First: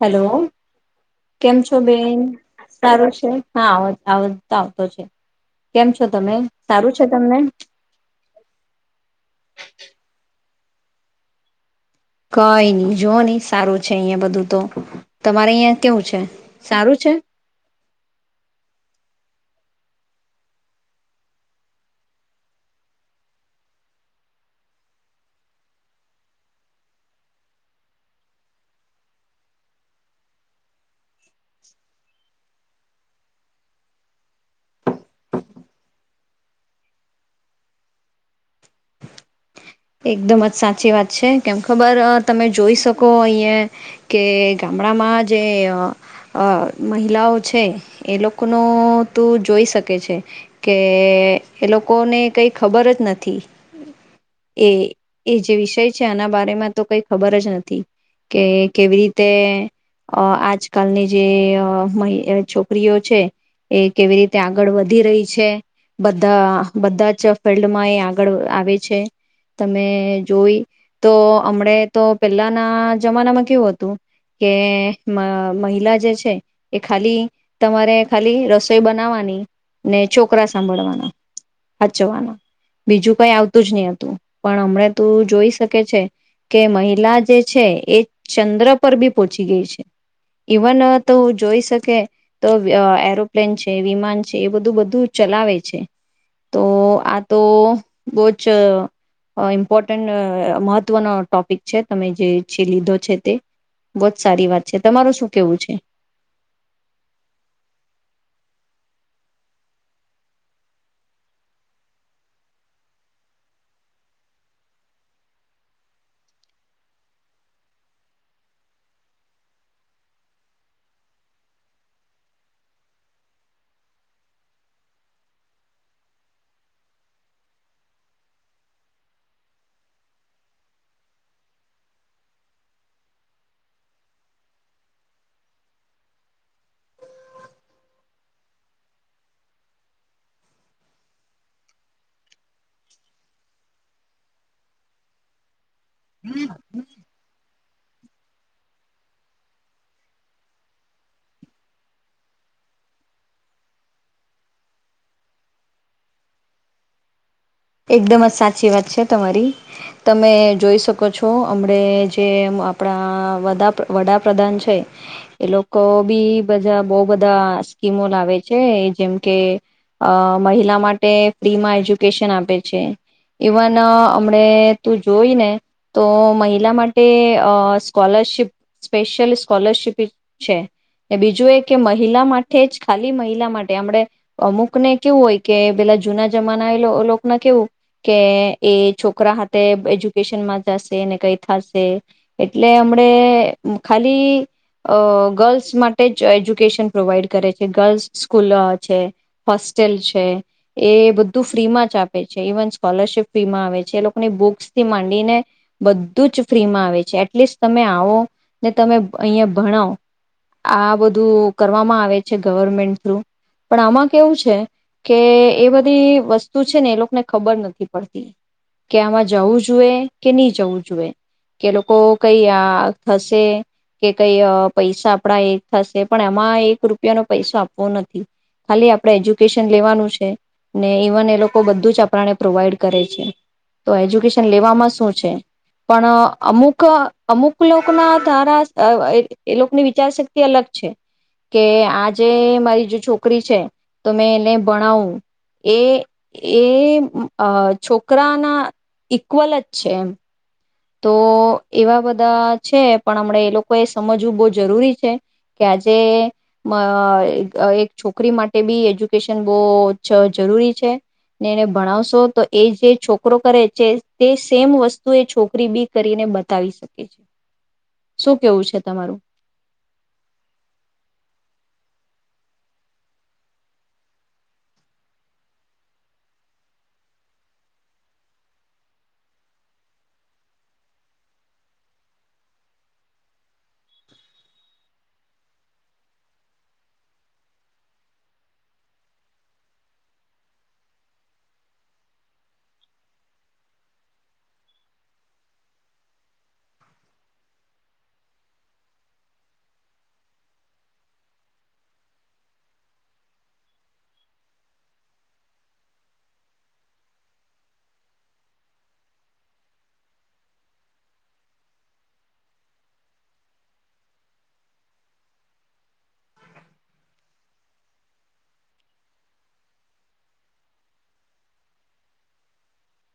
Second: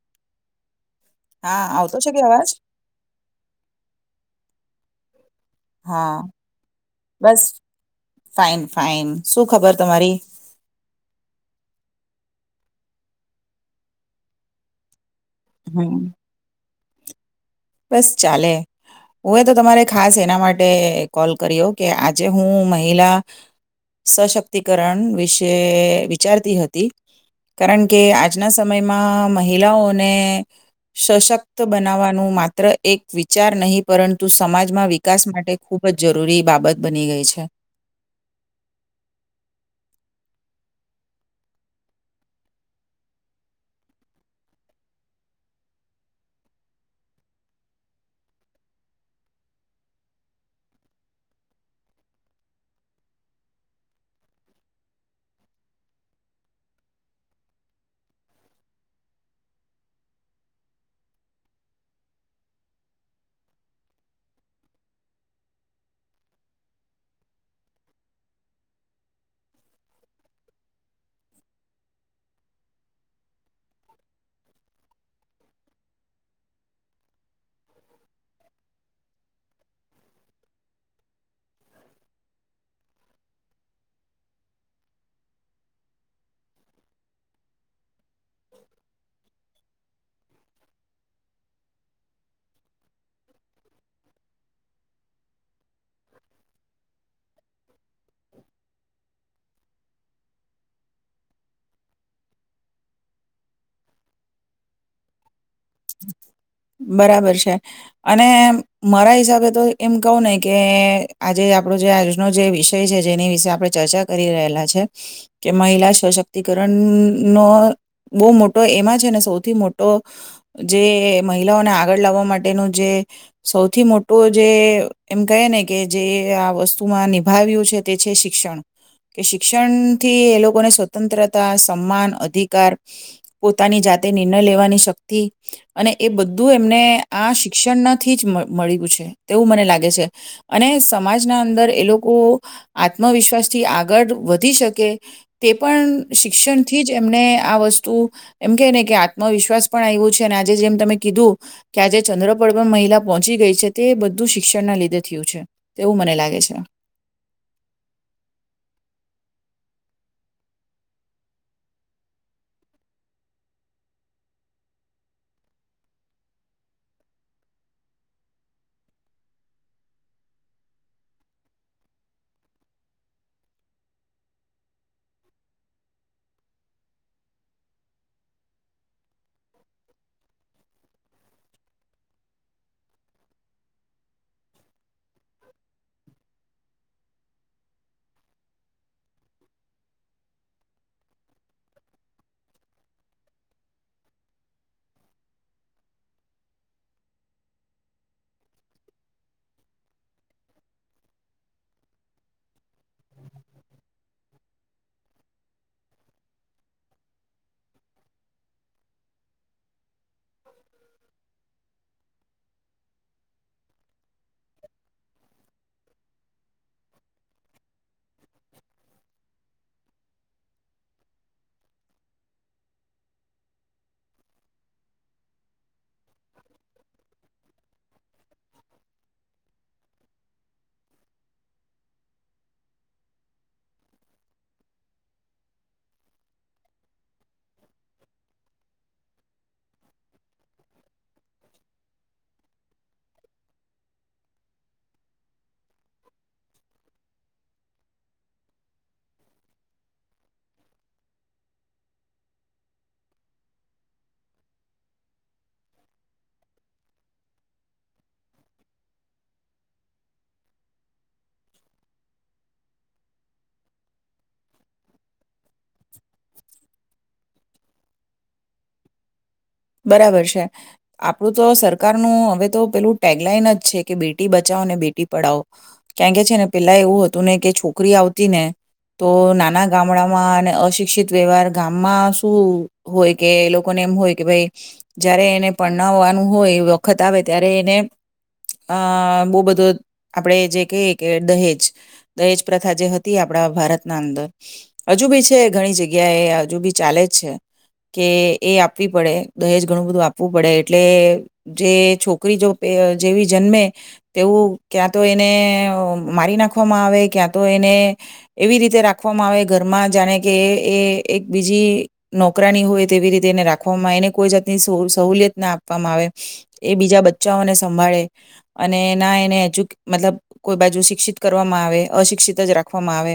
Hello કેમ હા છો આવતો છે બેન કે અવાજ સારો છે હા આવ તો આવતો છે કેમ છો હા તમે સારું છે તમને બસ ફઇન ફઇન શું ખબર તમારી કઈ નહી જો નહી સારું છે અહિયાં બધું તો તમારે અહિયાં હમ કેવું છે સારું છે બસ ચાલે હું તો તમારે ખાસ એના માટે કોલ કર્યો કે આજે હું મહિલા સશક્તિકરણ વિશે વિચારતી હતી કારણ કે આજના સમયમાં મહિલાઓને સશક્ત બનાવવાનું માત્ર, માત્ર એક વિચાર નહીં પરંતુ સમાજમાં વિકાસ માટે ખૂબ જ જરૂરી બાબત બની ગઈ છે એકદમ જ સાચી વાત છે કેમ ખબર તમે જોઈ શકો અહીંયા કે ગામડામાં જે મહિલાઓ છે એ લોકોનો તું જોઈ શકે છે કે એ લોકોને કઈ ખબર જ નથી એ એ જે વિષય છે એના બારમાં તો કઈ ખબર જ નથી કે કેવી રીતે આજકાલની જે છોકરીઓ છે એ કેવી રીતે આગળ વધી રહી છે બધા બધા જ ફિલ્ડમાં એ આગળ આવે છે તમે જોઈ તો હમણે તો પહેલાના જમાનામાં કેવું હતું કે મહિલા જે છે એ ખાલી તમારે ખાલી રસોઈ બનાવવાની ને છોકરા સાંભળવાના વાચવાના બીજું કઈ આવતું જ નહ હતું પણ હમણાં તો જોઈ શકે છે કે મહિલા જે છે એ ચંદ્ર પર બી પહોંચી ગઈ છે ઈવન તો જોઈ શકે તો એરોપ્લેન છે વિમાન છે એ બધું બધું ચલાવે છે તો આ તો બહ જ ઇમ્પોર્ટન્ટ મહત્વનો ટોપિક છે તમે જે છે લીધો છે તે બહુ જ સારી વાત છે તમાર શું કેવું છે બરાબર છે અને મારા હિસાબે તો એમ કહું ને કે આજે આપણો જે આયોજનો જે વિષય છે જેની વિશે આપડે ચર્ચા કરી રહેલા છે કે મહિલા સશક્તિકરણનોો બહુ મોટો એમાં છે ને સૌથી મોટો જે મહિલાઓને આગળ લાવવા માટેનું જે સૌથી મોટું જે એમ કહે ને કે જે આ વસ્તુમાં નિભાવ્યું છે તે છે શિક્ષણ કે શિક્ષણથી એ લોકોને સ્વતંત્રતા સન્માન અધિકાર પોતાની જાતે નિર્ણય લેવાની શક્તિ અને એ બધું એમને આ શિક્ષણનાથી જ મળ છે તેવું મને લાગે છે અને સમાજના અંદર એ લોકો આત્મવિશ્વાસ થી આગળ વધી શકે તે પણ શિક્ષણ થી જ એને આ વસ્તુ એમ કે ને કે આત્મવિશ્વાસ પણ આવ્યો છે આજે જેમ ત કીધું કે આજે ચંદ્રપળ પણ મહિલા પહોંચી ગઈ છે તે બધું શિક્ષણના લીધે થયું છે તેવું મને લાગે છે એકદમ જ સાચી વાત છે તમારી તમે જોઈ શકો છો હમણા જે આપણા વડાપ્રધાન છે એ લોકો બી બધા બહુ બધા સ્કીમો લાવે છે જેમ કે મહિલા માટે ફ્રીમાં એજ્યુકેશન આપે છે ઈવન હમ તું જોઈ ને તો મહિલા માટે સ્કોલરશીપ સ્પેશિયલ સ્કોલરશિપ છે બીજું એ કે મહિલા માટે જ ખાલી મહિલા માટે આપમ અમુક ને કેવું હોય કે પેલા જૂના જમાના લોકો કેવું કે એ છોકરા હાથે એજ્યુકેશનમાં જશે ને કઈ થશે એટલે હમણે ખાલી ગર્લ્સ માટે જ એજ્યુકેશન પ્રોવાઈડ કરે છે ગર્લ્સ સ્કૂલ છે હોસ્ટેલ છે એ બધું ફ્રીમાં જ આપે સ્લરશપ ફ્રીમાં આવે છે એ લોકોને બુક્સ થી માંડીને બધું જ ફ્રીમાં આવે છે એટલીસ્ટ તમે આવો ને તમે અહંયા ભણાવ આ બધું કરવામાં આવે છે ગવર્મેન્ટ થ્રુ પણ આમાં કેવું કે એ બધી વસ્તુ છે ને ખબર નથી પડતી કે આમાં જવું જોઈએ કે નહી જવું જોઈએ કે લોકો કઈ આ થશે કે કઈ પૈસા આપણા એક થશે પણ એમાં એક રૂપિયાનોો પૈસ આપવો નથી ખાલી આપડે એજ્યુકેશન લેવાનું છે ને ઇવન એ લોકો બધું જ આપ પ્રોવાઈડ કરે છે તો એજ્યુકેશન લેવામાં શું છે પણ અમુક અમુક લોકોના ધારા એ લોકોની વિચારશક્તિ અલગ છે કે આ જેે મારી જો છોકરી છે તો મેં એને ભણાવું એ અ છોકરાના ઇક્વલ જ છે એમ તો એવા બધા છે પણ હમણા એ લોકો એ સમજવું બહુ જરૂરી છે કે આજે એક છોકરી માટે બી એજ્યુકેશન બહુ જરૂરી છે ને એને ભણાવશો તો એ જે છોકરો કરે છે તે સેમ વસ્તુ એ છોક તરીબી કરીને બતાવી શકે છે શું કેવું છે તમારું બરાબર છે આપડું તો સરકારનું હવે તો પેલું ટેગલાઈન જ છે કે બેટી બચાવો બેટી પડાવો કં કે છે ને પેલા એવું હતું ને કે છોકરી આવતી ને તો નાના ગામડામાં અને અશિક્ષિત વ્યવહાર ગામમાં શું હોય કે એ લોકોને એમ હોય કે ભાઈ જયારે એને પરણવવાનું હોય વખત આવે ત્યારે એને અ બહુ બધો આપણેે જે કહી કે દહેજ દહેજ પ્રથા જે હતી આપણા ભારતના અંદર હજુ બી છે ઘણી જગ્યા એ હજુ બી ચાલે જ છે કે એ આપવી પડે દહેજ ઘણું બધું આપવું પડે એટલે જે છોકરી જો જેવી જન્મે તેવું ક્યાં તો એને મારી નાખવામાં આવે ક્યાં તો એને એવી રીતે રાખવામાં આવે ઘરમાં જાણે કે એ એક બીજી નોકરાની હોય તેવી રીતે એને રાખવામાં આવે એને કોઈ જાતની સોળ સહુલિયત ના આપવામાં આવે એ બીજા બચ્ચાઓને સંભાળે અને ના એને એજુ મતલબ કોઈ બાજુ શિક્ષિત કરવામાં આવે અશિક્ષિત જ રાખવામાં આવે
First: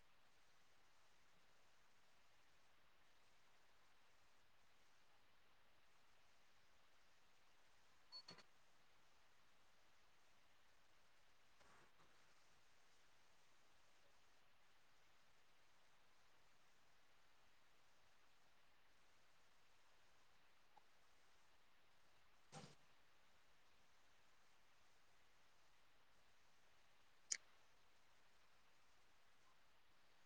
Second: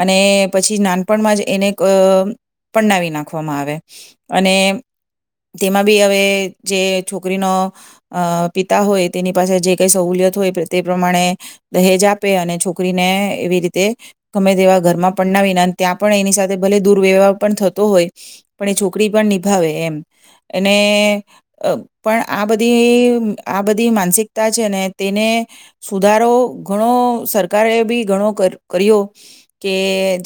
અને પછી નાનપણમાં જ એને ક પનાવી નાખવામાં આવે. અને તેમાં બી હવે જે છોકરીનો અ પિતા હોય તેની પાસે જે કઈ સહુલિયત હોય તે પ્રમાણે દહેજ આપે અને છોકરીને એવી રીતે ગમે તેવા ઘરમાં પનાવીને ત્યાં પણ એની સાથે ભલે દુર્વ્યવહાર પણ થતો હોય પણ એ છોકરી પણ ની ભાવે એમ અને અ પણ આ બધી આ બધી માનસિકતા છે ને તેને સુધારો ઘણો સરકારે બી ઘણો કર્યો કે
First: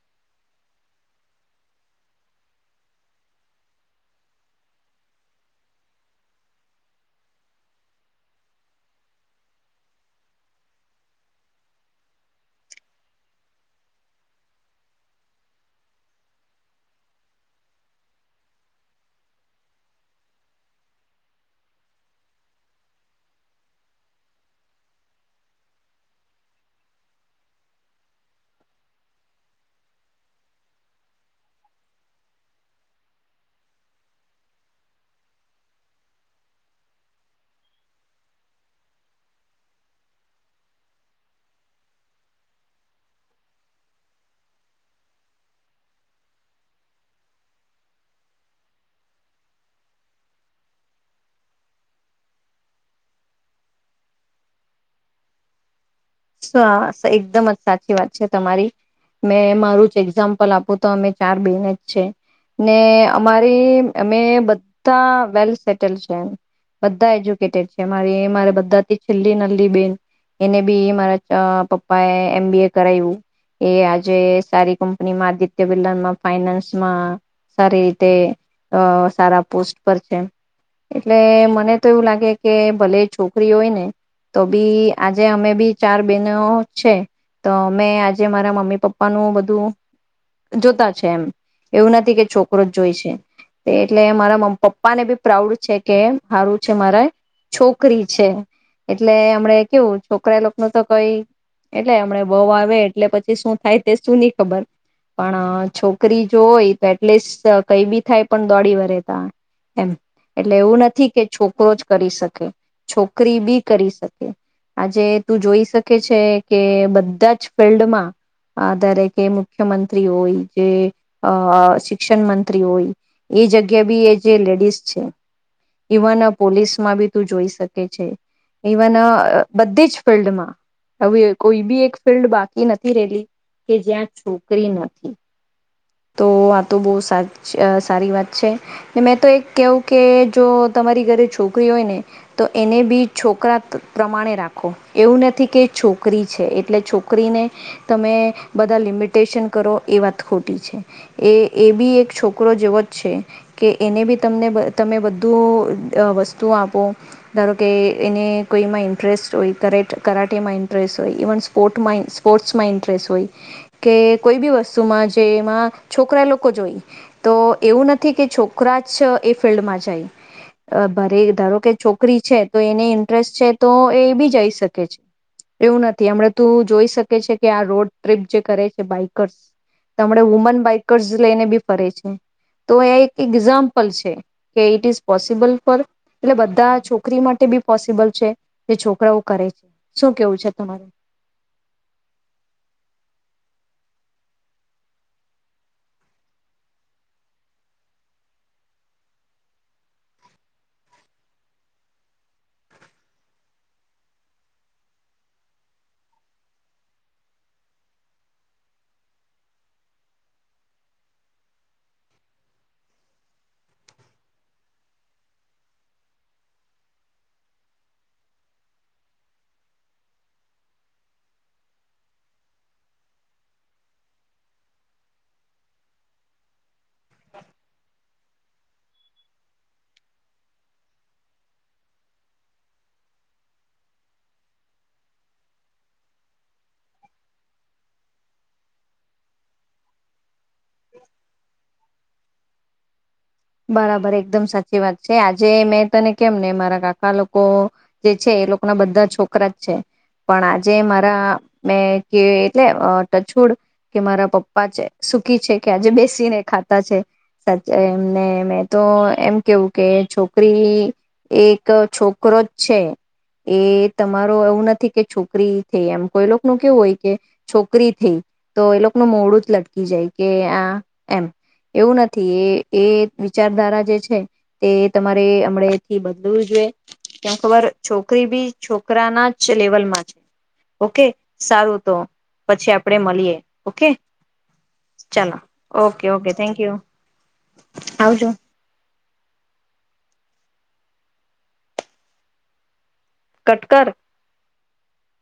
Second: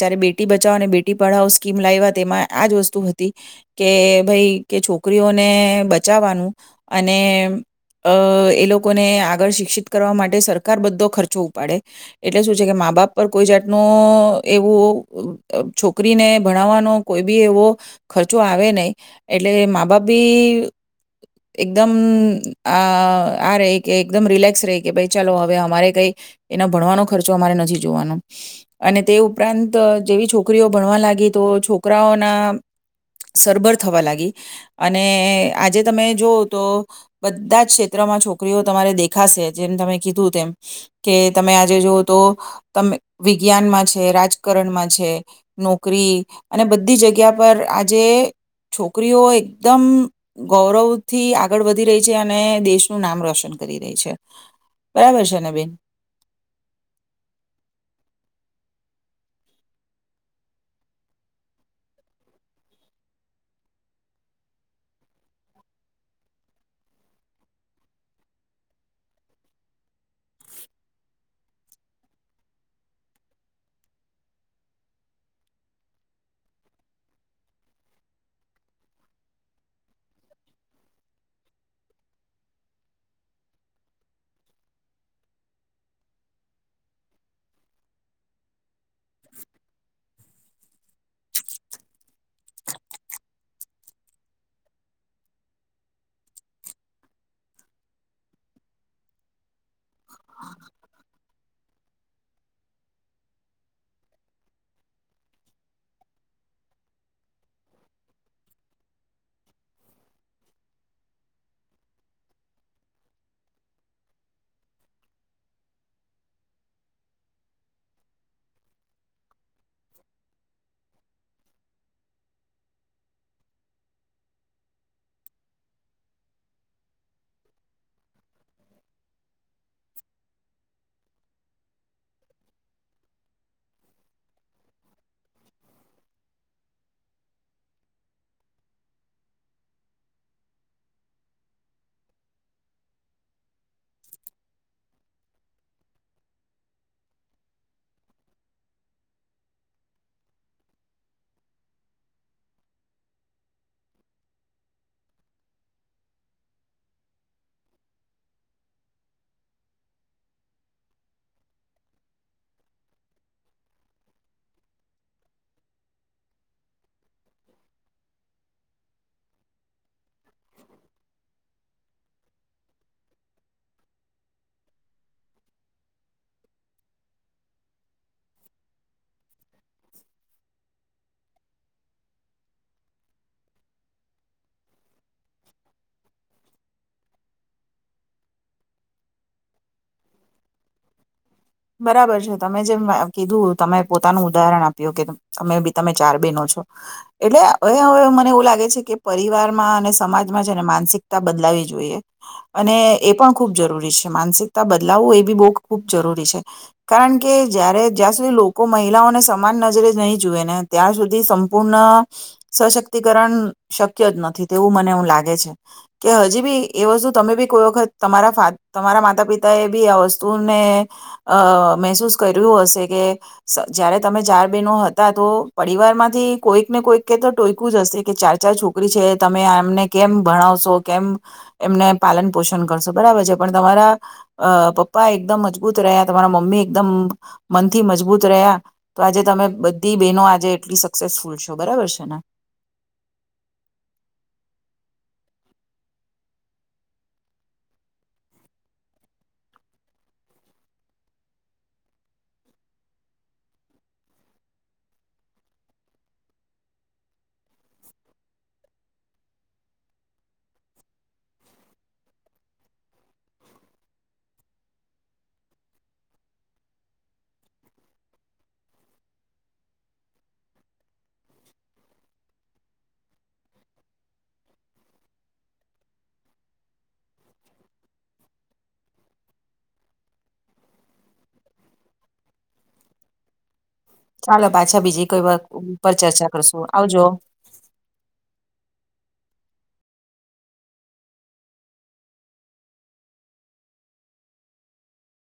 જયારે બેટી બચાવો અને બેટી પઢાવો સ્કીમ લાવવા તેમાં આજ વસ્તુ હતી. કે ભાઈ કે છોકરીઓને બચાવવાનું અને અ એ લોકોને આગળ શિક્ષિત કરવા માટે સરકાર બધો ખર્ચો ઉપાડે એટલે શું છે કે મા બાપ પર કોઈ જાતનો એવું છોકરીને ભણાવવાનો કોઈ બી એવો ખર્ચો ઓ આવે નહી એટલે મા બાપ બી એકદમ આ આ ર કે એકદમ રિલેક્સ રહે કે ભાઈ ચાલો હવે અમારે કઈ એના ભણવાનો ખર્ચો અમારે નથી જોવાનો અને તે ઉપરાંત જેવી છોકરીઓ ભણવા લાગી તો છોકરાઓના સરભર થવા લાગી અને આજે તમે જોવઓ તો બધા જ ક્ષેત્રમાં છોકરીઓ તમારે દેખાશે જેમ તમે કીધું તેમ કે તમે આજે જવઓ તો ત વિજ્ઞાનમાં છે રાજકારણમાં છે નોકરી અને બધી જગ્યા પર આજ જે છોકરીઓ એકદમ ગૌરવ થી આગળ વધી રહી છે અને દેશનું નામ રોશન કરી રહી છે બરાબર છે ને બેન. સરસ એકદમ જ સાચી વાત છે તમારી મેં મારું જ એક્ઝામ્પલ આપું તો અમે ચાર બેન જ છે ને અમારી મે બધા વેલ સેટલ છે એમ બધા એજ્યુકેટેડ છે મારી મારી બધા છેલ્લી નલ્લી બેન એને બી મારા પપ્પા એ એમ બી એ કરાયું એ આજે સારી કંપનીમાં આદિત્ય બિલામાં ફાઈનાન્સમાં સારી રીતે અ સારા પોસ્ટ પર છે એટલે મને તો એવું લાગે કે ભલે છોકરી હોય ને તો બી આજે અમે બી ચાર બેહેનો છે તો મેં આજે મારા મમ્મી પપ્પાનું બધું જોતા છે એમ એવું નથી કે છોકરો જ જોય છે એટલે મારામ્ પપ્પા ને બી પ્રાઉડ છે કે હારું છે મારા છોકરી છે એટલે હમણે કેવું છોકરા લોકો ન તો કઈ એટલે હમણા બહુ આવે એટલે પછી શું થાય તે સુું નહી ખબર પણ છોકરી જો હોય તો એટલીસ્ટ કઈ બી થાય પણ દોડી વરે તા એમ એટલે એવું નથી કે છોકરો જ કરી શકે છોકરી બી કરી શકે. આજે તું જોઈ શકે છે કે બધા જ ફિલ્ડમાં દારે કે મુખ્યમંત્રી હોય જે અ શિક્ષણ મંત્રી હોય એ જગ્યા બી એ જે લેડીઝ છે ઈવન પોલીસમાં બી તું જોઈ શકે છે ઈવન બધી જ ફિલ્ડ માં આવી કોઈ બી એક ફિલ્ડ બાકી નથી રહેલી કે જ્યાં છોકરી નથી. તો આ તો બ સારી વાત છે મેં તો એક કેવું કે જો તમારી ઘરે છોકરી હોય ને તો એને બી છોકરા પ્રમાણે રાખો. એવું નથી કે છોકરી છે એટલે છોકરીને તમે બધા લિમિટેશન કરો એ વાત ખોટી છે એ એ બી એક છોકરો જેવો જ છે કે એને બી તમને તમે બધું વસ્તુ આપો ધારો કે એને કોઈમાં ઇન્ટરેસ્ટ હોય કરાટેમાં ઇન્ટરેસ્ટ હોય, ઇવન સ્પોર્ટમાં સ્પોર્ટ્સમાં ઇન્ટરેસ્ટ હોય કે કોઈ બી વસ્તુમાં જે એમાં છોકરા લોકો જોઈ તો એવું નથી કે છોકરા જ એ ફિલ્ડમાં જાય ભરે ધારો કે છોકરી છે તો એને ઇન્ટરેસ્ટ છે તો એ બી જઈ શ કે છે એવું નથી હમ તું જોઈ શકે છે કે આ રોડ ટ્રીપ જે કરે છે બાઈકર્સ તો હમ વુમન બાઈકર્સ લઈને બી ફરે છે તો એ એક એક્ઝામ્પલ છે કે ઇટ ઇઝ પોસિબલ ફોર એટલે બધા છોકરી માટે બી પોસિબલ છે જે છોકરાઓ કરે છે. શું કેવું છે તમારું? બરાબર છે તમે જેમ કીધું તમે પોતાનું ઉદાહરણ આપ્યું કે તમે બી તમે ચાર બહેનો છો એટલેવે હવે મને એવું લાગે છે કે પરિવારમાં અને સમાજમાં છેને માનસિકતા બદલાવી જોઈએ અને એ પણ ખૂબ જરૂરી છે માનસિકતા બદલાવું એ બી બહુ ખૂબ જરૂરી છે. કારણ કે જારે જ્યાં સુધી લોકો મહિલાઓને સમાન નજરે નહીં જુએ ને ત્યાં સુધી સંપૂર્ણ સશક્તિકરણ શક્ય જ નથી તેવું મને એું લાગે છે કે હજી બી એ વસ્તુ તમે બી કોઈ વખત તમારા તમારા માતા પિતા એ બી આ વસ્તુને અ મહેસૂસ કર્યું હશે કે જયારે તમે ચાર બહેનો હતા તો પરિવાર માંથી કોઈક ને કોઈક કે તો ટોયકું જ હશે કે ચાર ચાર છોકરી છે તમે એમને કેમ ભણાવશો કેમ એમને પાલન પોષણ કરશો બરાબર છે પણ તમારા અ પપ્પા એકદમ મજબૂત રહ્યા તમારા મમ્મી એકદમ મનથી મજબૂત રહ્યા તો આજે તમે બધી બહેનો આજે એટલી સક્સેસફુલ છો બરાબર છે ને. બરાબર એકદમ સાચી વાત છે આજે મેં તને કેમ ને મારા કાકા લોકો જે છે એ લોકો ના બધા છોકરા જ છે પણ આજે મારા મેં કે એટલે ટછુડ કે મારા પપ્પા છે સુખી છે કે આજે બેસીને ખાતા છે. સા ને મેં તો એમ કેવું કે છોકરી એક છોકરો જ છે એ તમારો એવું નથી કે છોકરી થઈ એમ કોઈ ન કેવું હોય કે છોકરી થઈ તો એ લોકોનું મોડું જ લટકી જાય કે આ એમ એવું નથી એ એ વિચારધારા જે છે તે તમારે હમથી બદલવું જોઈએ ત ખબર છોકરી બી છોકરાના જ લેવલમાં છે ઓકે. સારું તો પછી આપડે મળીએ ઓકે ચાલો પાછા બીજી કોઈ ચાલ વાર પર ઓકે ચર્ચા ઓકે થેન્ક કરશું યુ. આવજો આવજો. કટકર.